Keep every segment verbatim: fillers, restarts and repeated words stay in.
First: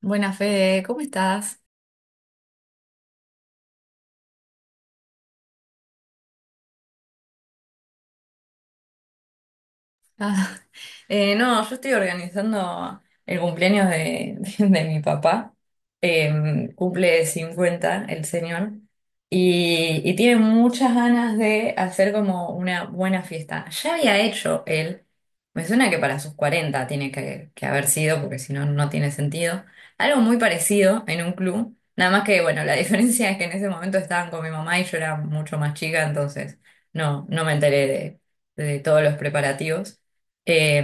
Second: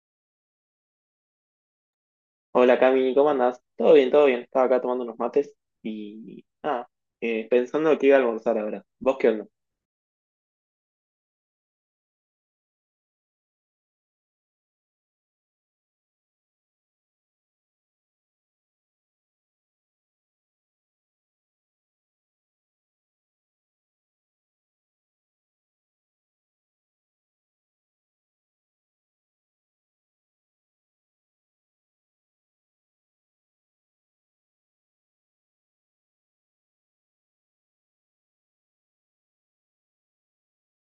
Buenas, Fede, ¿cómo estás? Hola Cami, ¿cómo andás? Todo bien, todo bien. Estaba acá tomando unos mates y nada, eh, pensando que iba a almorzar ahora. ¿Vos qué onda? Ah, eh, no, yo estoy organizando el cumpleaños de, de de mi papá. Em, cumple cincuenta el señor y, y tiene muchas ganas de hacer como una buena fiesta. Ya había hecho él, me suena que para sus cuarenta tiene que, que haber sido, porque si no, no tiene sentido. Algo muy parecido en un club, nada más que, bueno, la diferencia es que en ese momento estaban con mi mamá y yo era mucho más chica, entonces no, no me enteré de de todos los preparativos. Eh,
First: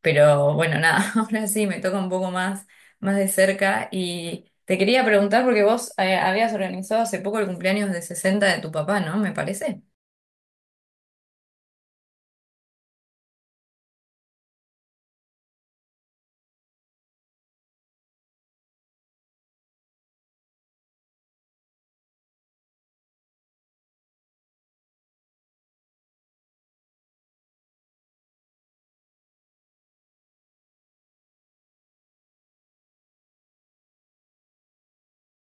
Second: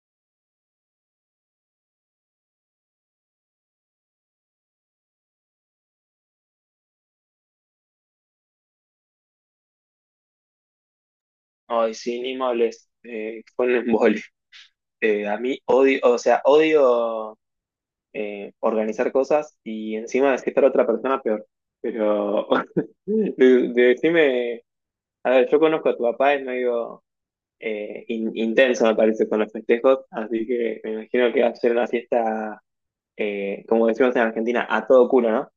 pero bueno, nada, ahora sí me toca un poco más, más de cerca y te quería preguntar porque vos eh, habías organizado hace poco el cumpleaños de sesenta de tu papá, ¿no? Me parece. Ay, sí, ni me hables. Eh, fue un embole. Eh, a mí odio, o sea, odio eh, organizar cosas y encima desquitar a otra persona peor. Pero de- decime, a ver, yo conozco a tu papá, es medio eh, in- intenso, me parece, con los festejos, así que me imagino que va a ser una fiesta, eh, como decimos en Argentina, a todo culo, ¿no?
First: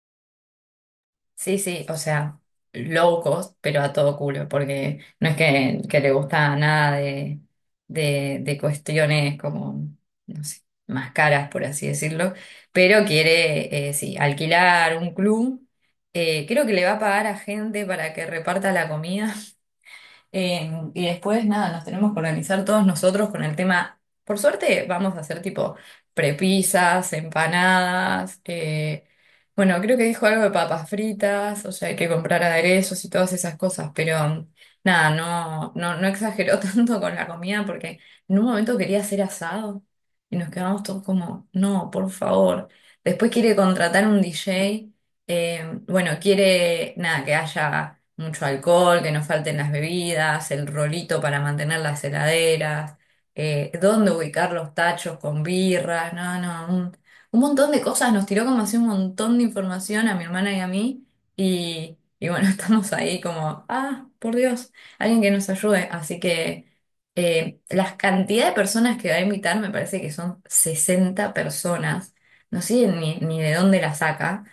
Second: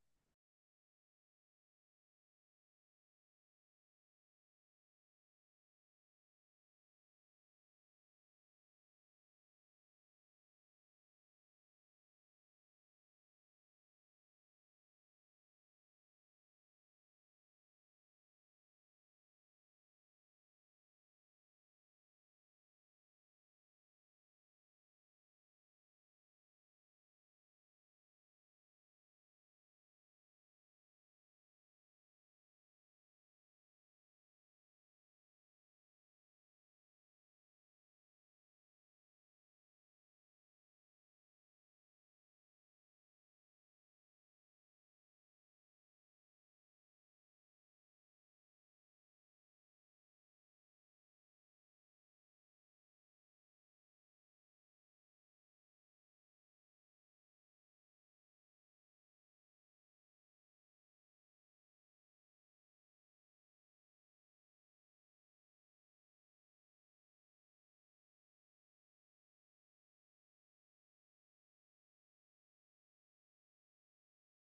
Sí, sí, o sea, low cost, pero a todo culo, porque no es que, que le gusta nada de, de, de cuestiones como, no sé, más caras, por así decirlo, pero quiere, eh, sí, alquilar un club. Eh, creo que le va a pagar a gente para que reparta la comida. Eh, y después, nada, nos tenemos que organizar todos nosotros con el tema. Por suerte, vamos a hacer tipo prepisas, empanadas. eh, bueno, creo que dijo algo de papas fritas, o sea, hay que comprar aderezos y todas esas cosas, pero nada, no, no, no exageró tanto con la comida porque en un momento quería hacer asado y nos quedamos todos como, no, por favor. Después quiere contratar un D J. Eh, bueno, quiere, nada, que haya mucho alcohol, que no falten las bebidas, el rolito para mantener las heladeras, eh, dónde ubicar los tachos con birras, no, no, un, un montón de cosas. Nos tiró como así un montón de información a mi hermana y a mí y, y bueno, estamos ahí como, ah, por Dios, alguien que nos ayude. Así que eh, las cantidad de personas que va a invitar me parece que son sesenta personas. No sé ni, ni de dónde la saca.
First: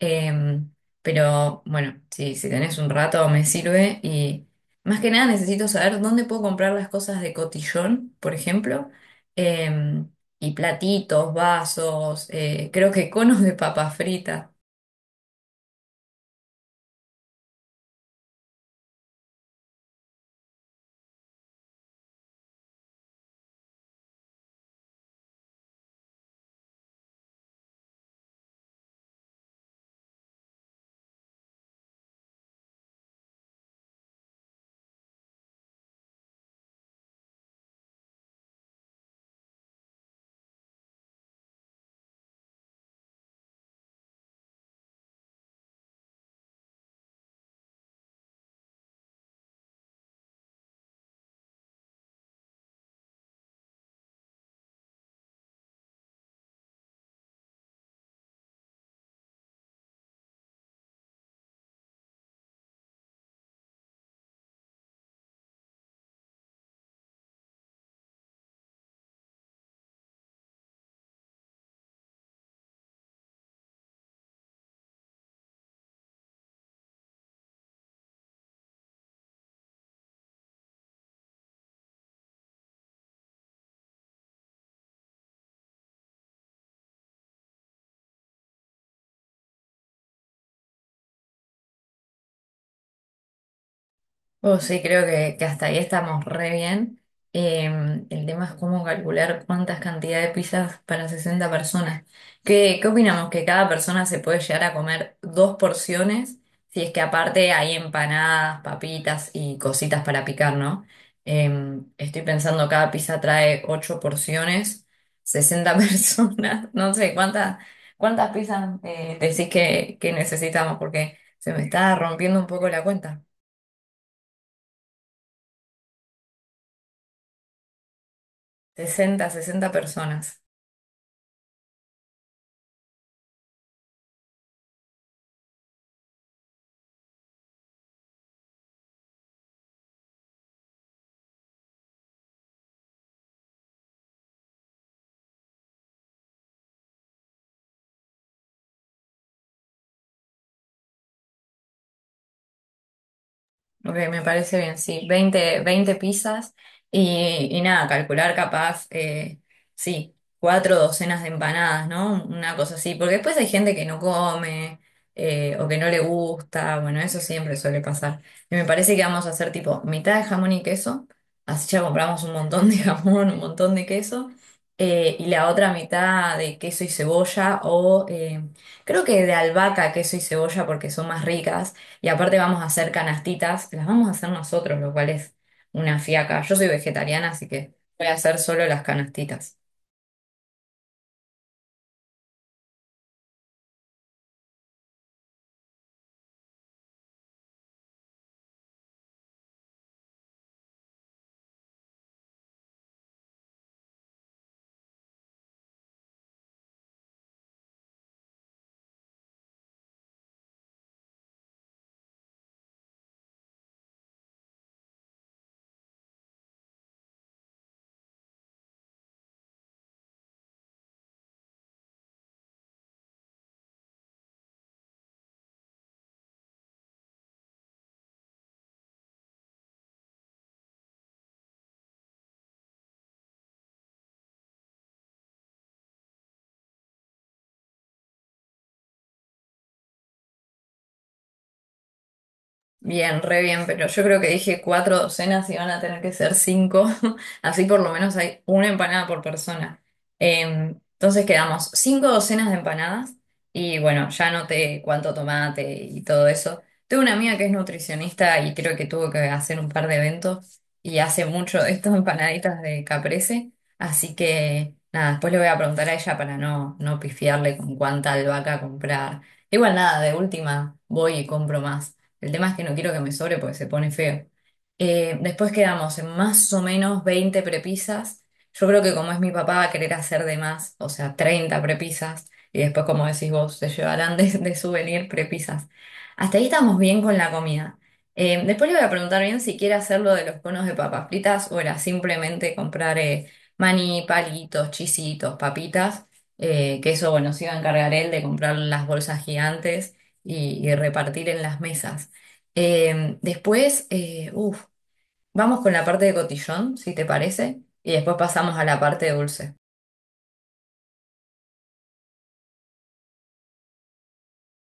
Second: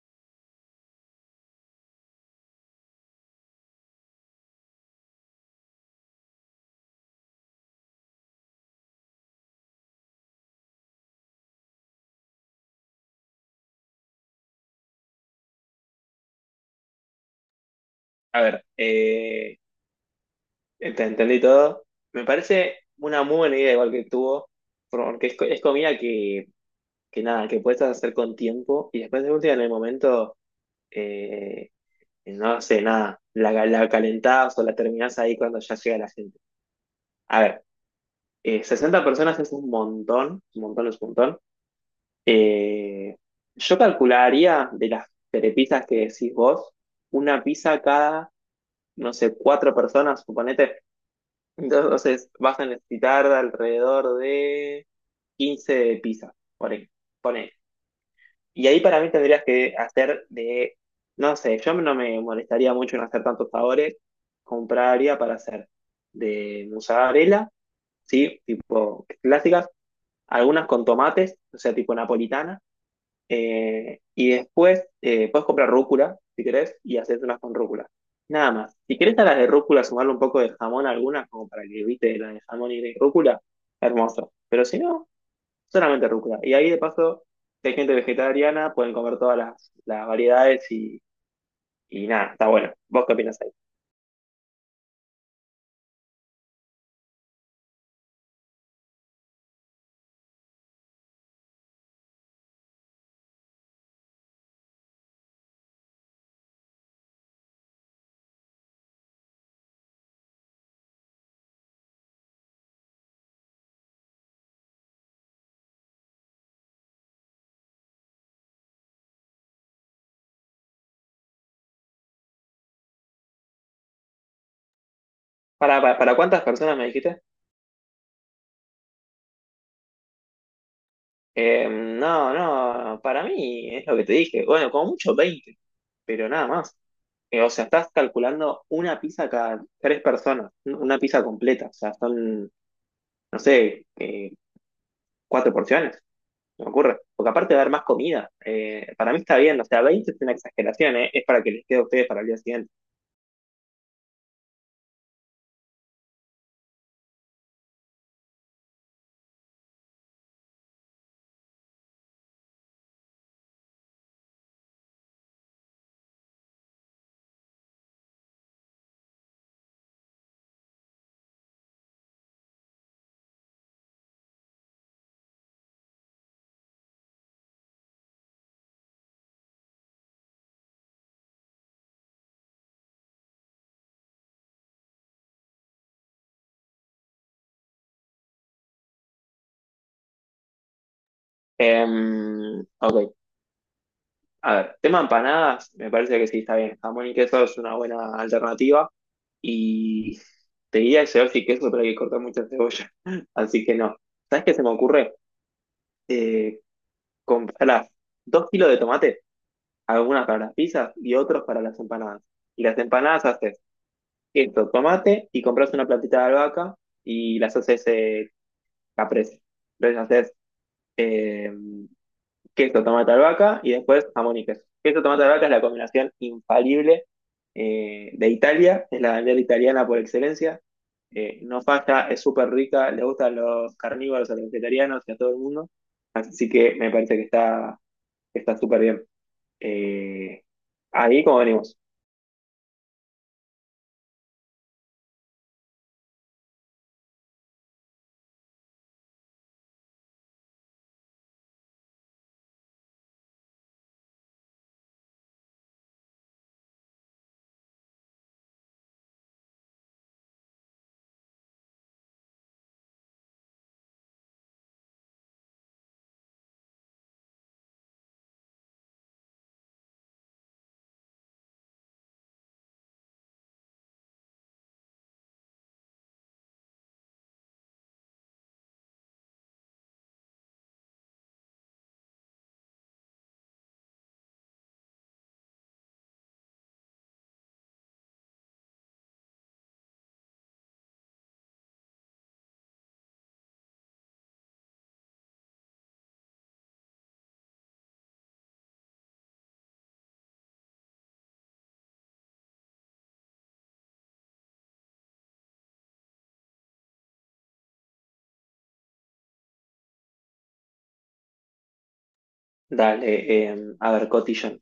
Em, pero bueno, si, si tenés un rato me sirve y más que nada necesito saber dónde puedo comprar las cosas de cotillón, por ejemplo, em, y platitos, vasos, eh, creo que conos de papas fritas. A ver, eh, ent- entendí todo. Me parece una muy buena idea igual que tuvo, porque es, co- es comida que, que nada, que puedes hacer con tiempo y después de última en el momento, eh, no sé, nada, la, la calentás o la terminás ahí cuando ya llega la gente. A ver, eh, sesenta personas es un montón, un montón es un montón. Eh, yo calcularía de las telepizzas que decís vos, una pizza cada, no sé, cuatro personas, suponete. Entonces vas a necesitar alrededor de quince pizzas, por ahí, ponele. Y ahí para mí tendrías que hacer de, no sé, yo no me molestaría mucho en hacer tantos sabores, compraría para hacer de mozzarella, ¿sí? Tipo clásicas, algunas con tomates, o sea, tipo napolitana eh, y después eh, puedes comprar rúcula, si querés, y hacerte unas con rúcula. Nada más. Si querés a las de rúcula sumarle un poco de jamón a algunas, como para que evite la de jamón y de rúcula, hermoso. Pero si no, solamente rúcula. Y ahí de paso, si hay gente vegetariana, pueden comer todas las, las variedades y, y nada, está bueno. ¿Vos qué opinas ahí? Oh, sí, creo que, que hasta ahí estamos re bien. Em, el tema es cómo calcular cuántas cantidades de pizzas para sesenta personas. ¿Qué, qué opinamos? ¿Que cada persona se puede llegar a comer dos porciones? Si es que aparte hay empanadas, papitas y cositas para picar, ¿no? Em, estoy pensando, cada pizza trae ocho porciones, sesenta personas. No sé, ¿cuántas, cuántas pizzas eh, decís que, que necesitamos? Porque se me está rompiendo un poco la cuenta. ¿Para, para, para cuántas personas me dijiste? sesenta sesenta personas. Eh, no, no, para mí es lo que te dije. Bueno, como mucho veinte pero nada más. Eh, o sea, estás calculando una pizza cada tres personas, una pizza completa. O sea, son, no sé, eh, cuatro porciones, me ocurre. Porque aparte de haber más comida, eh, para mí está bien. O sea, veinte es una exageración, eh, es para que les quede a ustedes para el día siguiente. Ok, me parece bien, sí. veinte veinte pizzas y, y nada, calcular capaz, eh, sí, cuatro docenas de empanadas, ¿no? Una cosa así, porque después hay gente que no come eh, o que no le gusta, bueno, eso siempre suele pasar. Y me parece que vamos a hacer tipo mitad de jamón y queso, así ya compramos un montón de jamón, un montón de queso, eh, y la otra mitad de queso y cebolla o... eh, creo que de albahaca, queso y cebolla porque son más ricas. Y aparte vamos a hacer canastitas, que las vamos a hacer nosotros, lo cual es una fiaca. Yo soy vegetariana, así que voy a hacer solo las canastitas. Em, ok, a ver, tema empanadas, me parece que sí está bien. Jamón y queso es una buena alternativa. Y te diría que cebolla y queso, pero hay que cortar mucha cebolla. Así que no. ¿Sabes qué se me ocurre? Eh, comprar dos kilos de tomate algunas para las pizzas y otros para las empanadas. Y las empanadas haces esto, tomate y compras una platita de albahaca y las haces eh, caprese. Entonces haces eh, queso, tomate, albahaca y después jamón y queso. Queso, tomate, albahaca es la combinación infalible eh, de Italia, es la bandera italiana por excelencia. Eh, no falla, es súper rica, le gustan los carnívoros, a los vegetarianos y a todo el mundo. Así que me parece que está que está súper bien. Eh, ahí como venimos. Bien, re bien, pero yo creo que dije cuatro docenas y van a tener que ser cinco, así por lo menos hay una empanada por persona. Em, entonces quedamos cinco docenas de empanadas y bueno, ya noté cuánto tomate y todo eso. Tengo una amiga que es nutricionista y creo que tuvo que hacer un par de eventos y hace mucho de estas empanaditas de caprese, así que nada, después le voy a preguntar a ella para no, no pifiarle con cuánta albahaca comprar. Igual nada, de última voy y compro más. El tema es que no quiero que me sobre porque se pone feo. Eh, después quedamos en más o menos veinte prepisas. Yo creo que como es mi papá va a querer hacer de más, o sea, treinta prepisas. Y después, como decís vos, se llevarán de, de souvenir prepisas. Hasta ahí estamos bien con la comida. Eh, después le voy a preguntar bien si quiere hacerlo de los conos de papas fritas o era simplemente comprar eh, maní, palitos, chisitos, papitas. eh, que eso, bueno, se iba a encargar él de comprar las bolsas gigantes y y repartir en las mesas. Eh, después, eh, uf, vamos con la parte de cotillón, si te parece, y después pasamos a la parte dulce. Dale, em, a ver, cotillón.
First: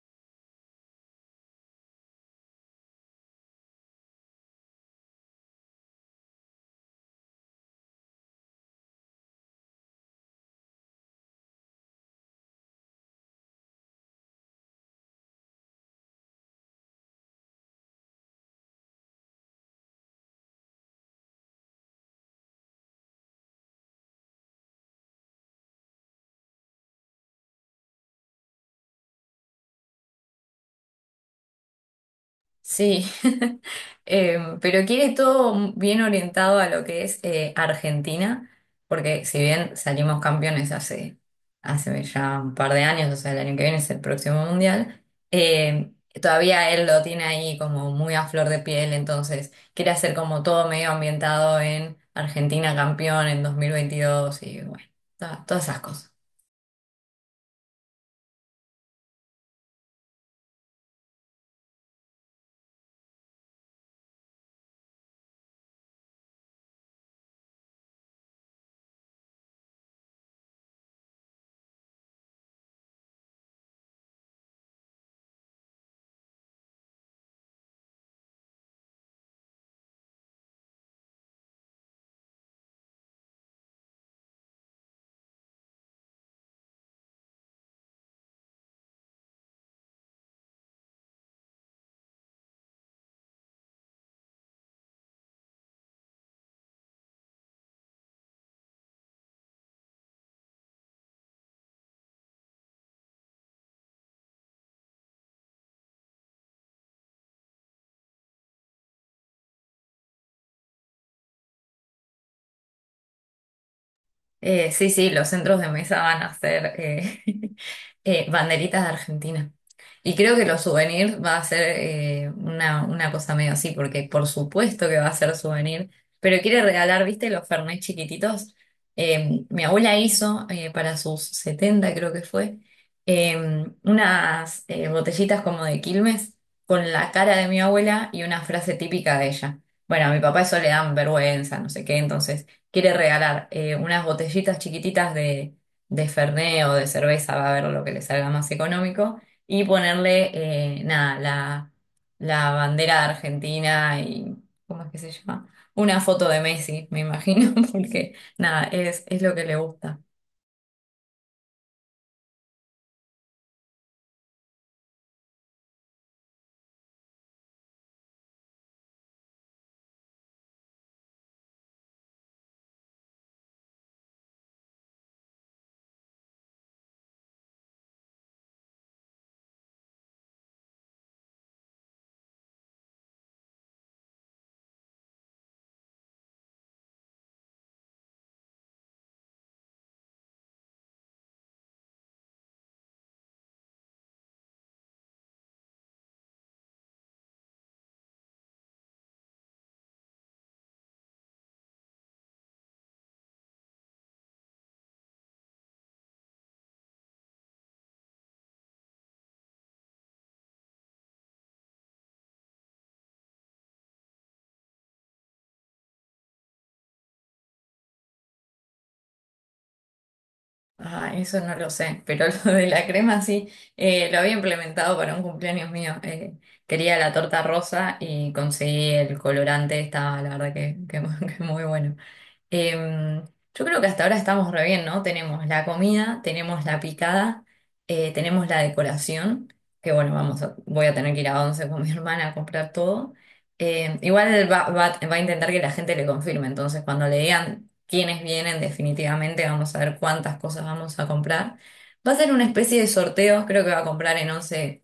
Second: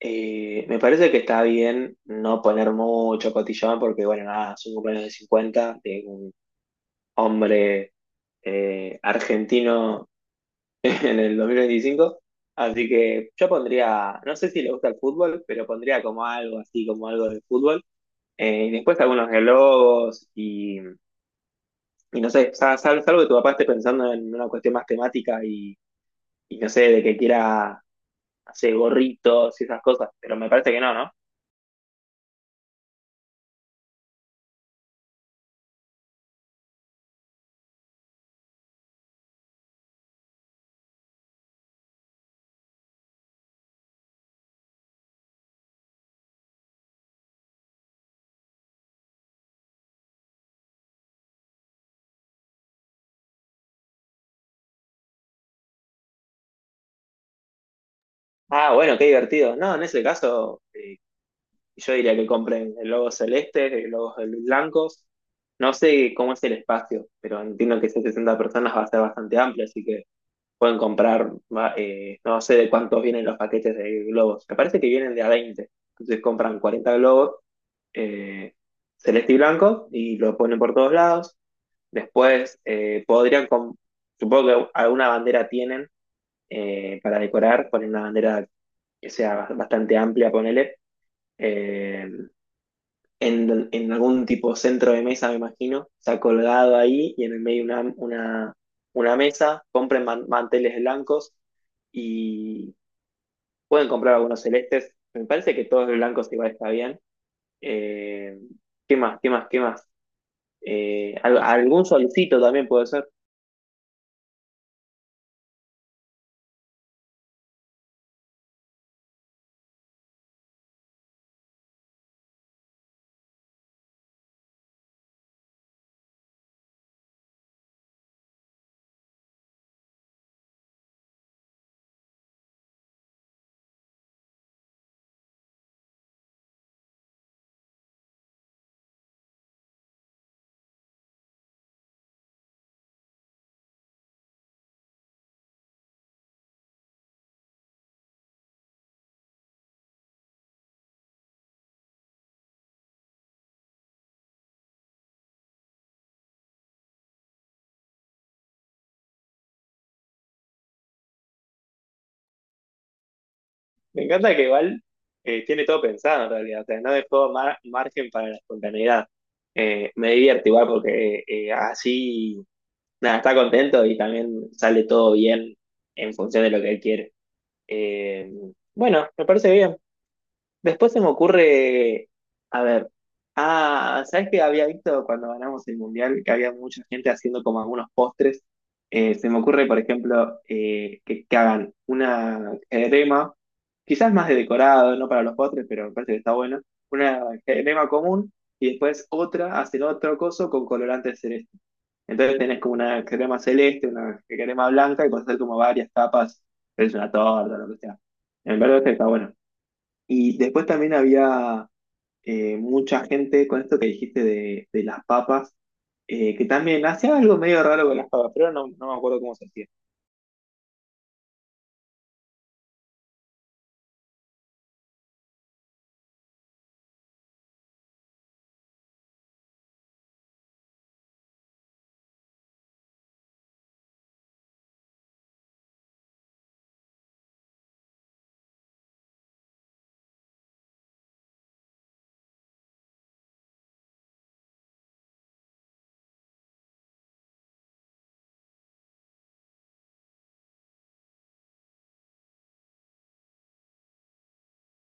Eh, me parece que está bien no poner mucho cotillón porque, bueno, nada, es un cumpleaños de cincuenta de un hombre eh, argentino en el dos mil veinticinco. Así que yo pondría, no sé si le gusta el fútbol, pero pondría como algo así, como algo de fútbol. Eh, y después algunos globos y, y no sé, sal- sal- salvo que tu papá esté pensando en una cuestión más temática y, y no sé, de que quiera hace gorritos y esas cosas, pero me parece que no, ¿no? Sí, Em, pero quiere todo bien orientado a lo que es eh, Argentina, porque si bien salimos campeones hace, hace ya un par de años, o sea, el año que viene es el próximo mundial, em, todavía él lo tiene ahí como muy a flor de piel, entonces quiere hacer como todo medio ambientado en Argentina campeón en dos mil veintidós y bueno, to- todas esas cosas. Ah, bueno, qué divertido. No, en ese caso, eh, yo diría que compren el logo celeste, el logo de los blancos. No sé cómo es el espacio, pero entiendo que esas sesenta personas va a ser bastante amplio, así que pueden comprar, va, eh, no sé de cuántos vienen los paquetes de globos. Me parece que vienen de a veinte entonces compran cuarenta globos eh, celeste y blanco y lo ponen por todos lados. Después eh, podrían, com- supongo que alguna bandera tienen, eh, para decorar, poner una bandera que sea bastante amplia, ponele. eh, en, en algún tipo centro de mesa, me imagino, se ha colgado ahí y en el medio una, una, una, mesa, compren man- manteles blancos y pueden comprar algunos celestes. Me parece que todos los blancos igual está bien. Eh, ¿qué más? ¿Qué más? ¿Qué más? Eh, al- algún solcito también puede ser. Eh, sí, sí, los centros de mesa van a ser eh, eh, banderitas de Argentina. Y creo que los souvenirs va a ser eh, una, una cosa medio así, porque por supuesto que va a ser souvenir, pero quiere regalar, ¿viste? Los Fernet chiquititos. Eh, mi abuela hizo eh, para sus setenta creo que fue, eh, unas eh, botellitas como de Quilmes con la cara de mi abuela y una frase típica de ella. Bueno, a mi papá eso le dan vergüenza, no sé qué, entonces quiere regalar eh, unas botellitas chiquititas de, de Fernet o de cerveza, va a ver lo que le salga más económico, y ponerle, eh, nada, la, la bandera de Argentina y, ¿cómo es que se llama? Una foto de Messi, me imagino, porque nada, es, es lo que le gusta. Me encanta que igual eh, tiene todo pensado en realidad, o sea, no dejó mar- margen para la espontaneidad. Eh, me divierte igual porque eh, eh, así, nada, está contento y también sale todo bien en función de lo que él quiere. Eh, bueno, me parece bien. Después se me ocurre, a ver, ah, ¿sabes qué había visto cuando ganamos el mundial? Que había mucha gente haciendo como algunos postres. Eh, se me ocurre, por ejemplo, eh, que, que hagan una crema, quizás más de decorado, no para los postres, pero me parece que está bueno. Una crema común y después otra, hacen otro coso con colorante celeste. Entonces tenés como una crema celeste, una crema blanca y puedes hacer como varias capas, es una torta, lo que sea. Me parece que está bueno. Y después también había eh, mucha gente con esto que dijiste de, de las papas, eh, que también hacía algo medio raro con las papas, pero no, no me acuerdo cómo se hacía. Ah, eso no lo sé, pero lo de la crema sí, eh, lo había implementado para un cumpleaños mío. eh, quería la torta rosa y conseguí el colorante, estaba la verdad que, que que muy bueno. Em, yo creo que hasta ahora estamos re bien, ¿no? Tenemos la comida, tenemos la picada, eh, tenemos la decoración, que bueno, vamos a- voy a tener que ir a Once con mi hermana a comprar todo. Em, igual va, va- va a intentar que la gente le confirme, entonces cuando le digan quiénes vienen, definitivamente vamos a ver cuántas cosas vamos a comprar. Va a ser una especie de sorteo, creo que va a comprar en Once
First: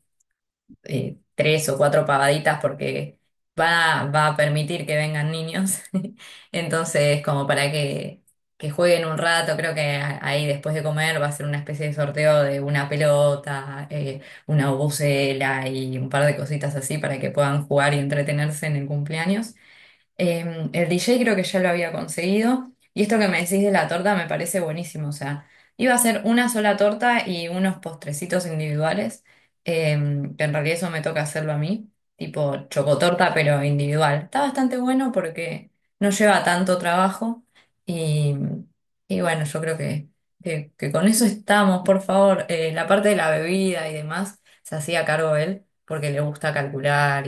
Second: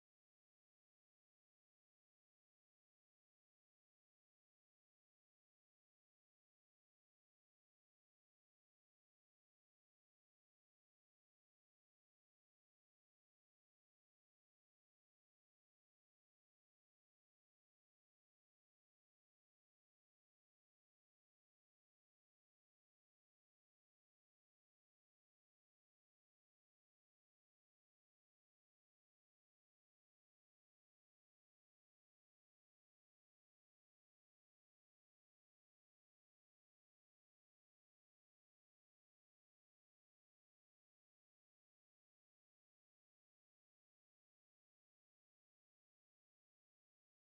eh, tres o cuatro pagaditas porque va, va a permitir que vengan niños. Entonces, como para que, que jueguen un rato, creo que a- ahí después de comer va a ser una especie de sorteo de una pelota, eh, una bucela y un par de cositas así para que puedan jugar y entretenerse en el cumpleaños. Eh, el D J creo que ya lo había conseguido. Y esto que me decís de la torta me parece buenísimo. O sea, iba a ser una sola torta y unos postrecitos individuales. eh, que en realidad eso me toca hacerlo a mí. Tipo chocotorta, pero individual. Está bastante bueno porque no lleva tanto trabajo. Y, y bueno, yo creo que, que, que con eso estamos, por favor. Eh, la parte de la bebida y demás se hacía cargo él porque le gusta calcular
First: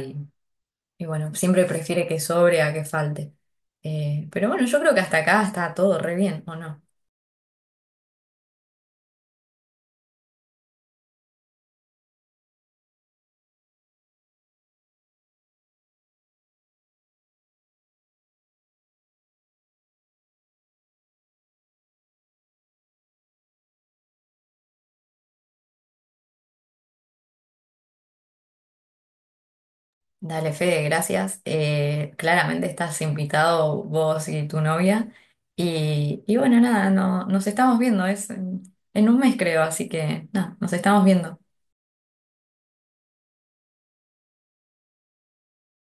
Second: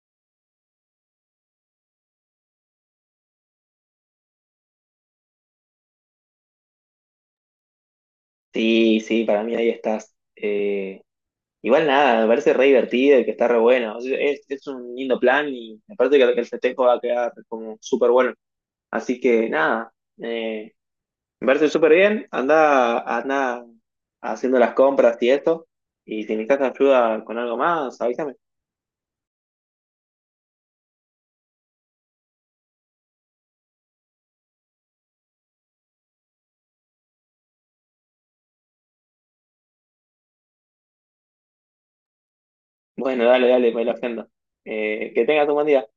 y bueno, siempre prefiere que sobre a que falte. Eh, pero bueno, yo creo que hasta acá está todo re bien, ¿o no? Sí, sí, para mí ahí estás. Eh, igual nada, me parece re divertido y que está re bueno. Es, es un lindo plan y me parece que el festejo va a quedar como súper bueno. Así que nada, eh, me parece súper bien. Anda, anda haciendo las compras y esto. Y si necesitas ayuda con algo más, avísame. Dale, Fede, gracias. Eh, claramente estás invitado vos y tu novia. Y, y bueno, nada, no, nos estamos viendo, es en en un mes creo, así que nada, nos estamos viendo. Bueno, dale, dale, me lo agenda. Eh, que tengas un buen día.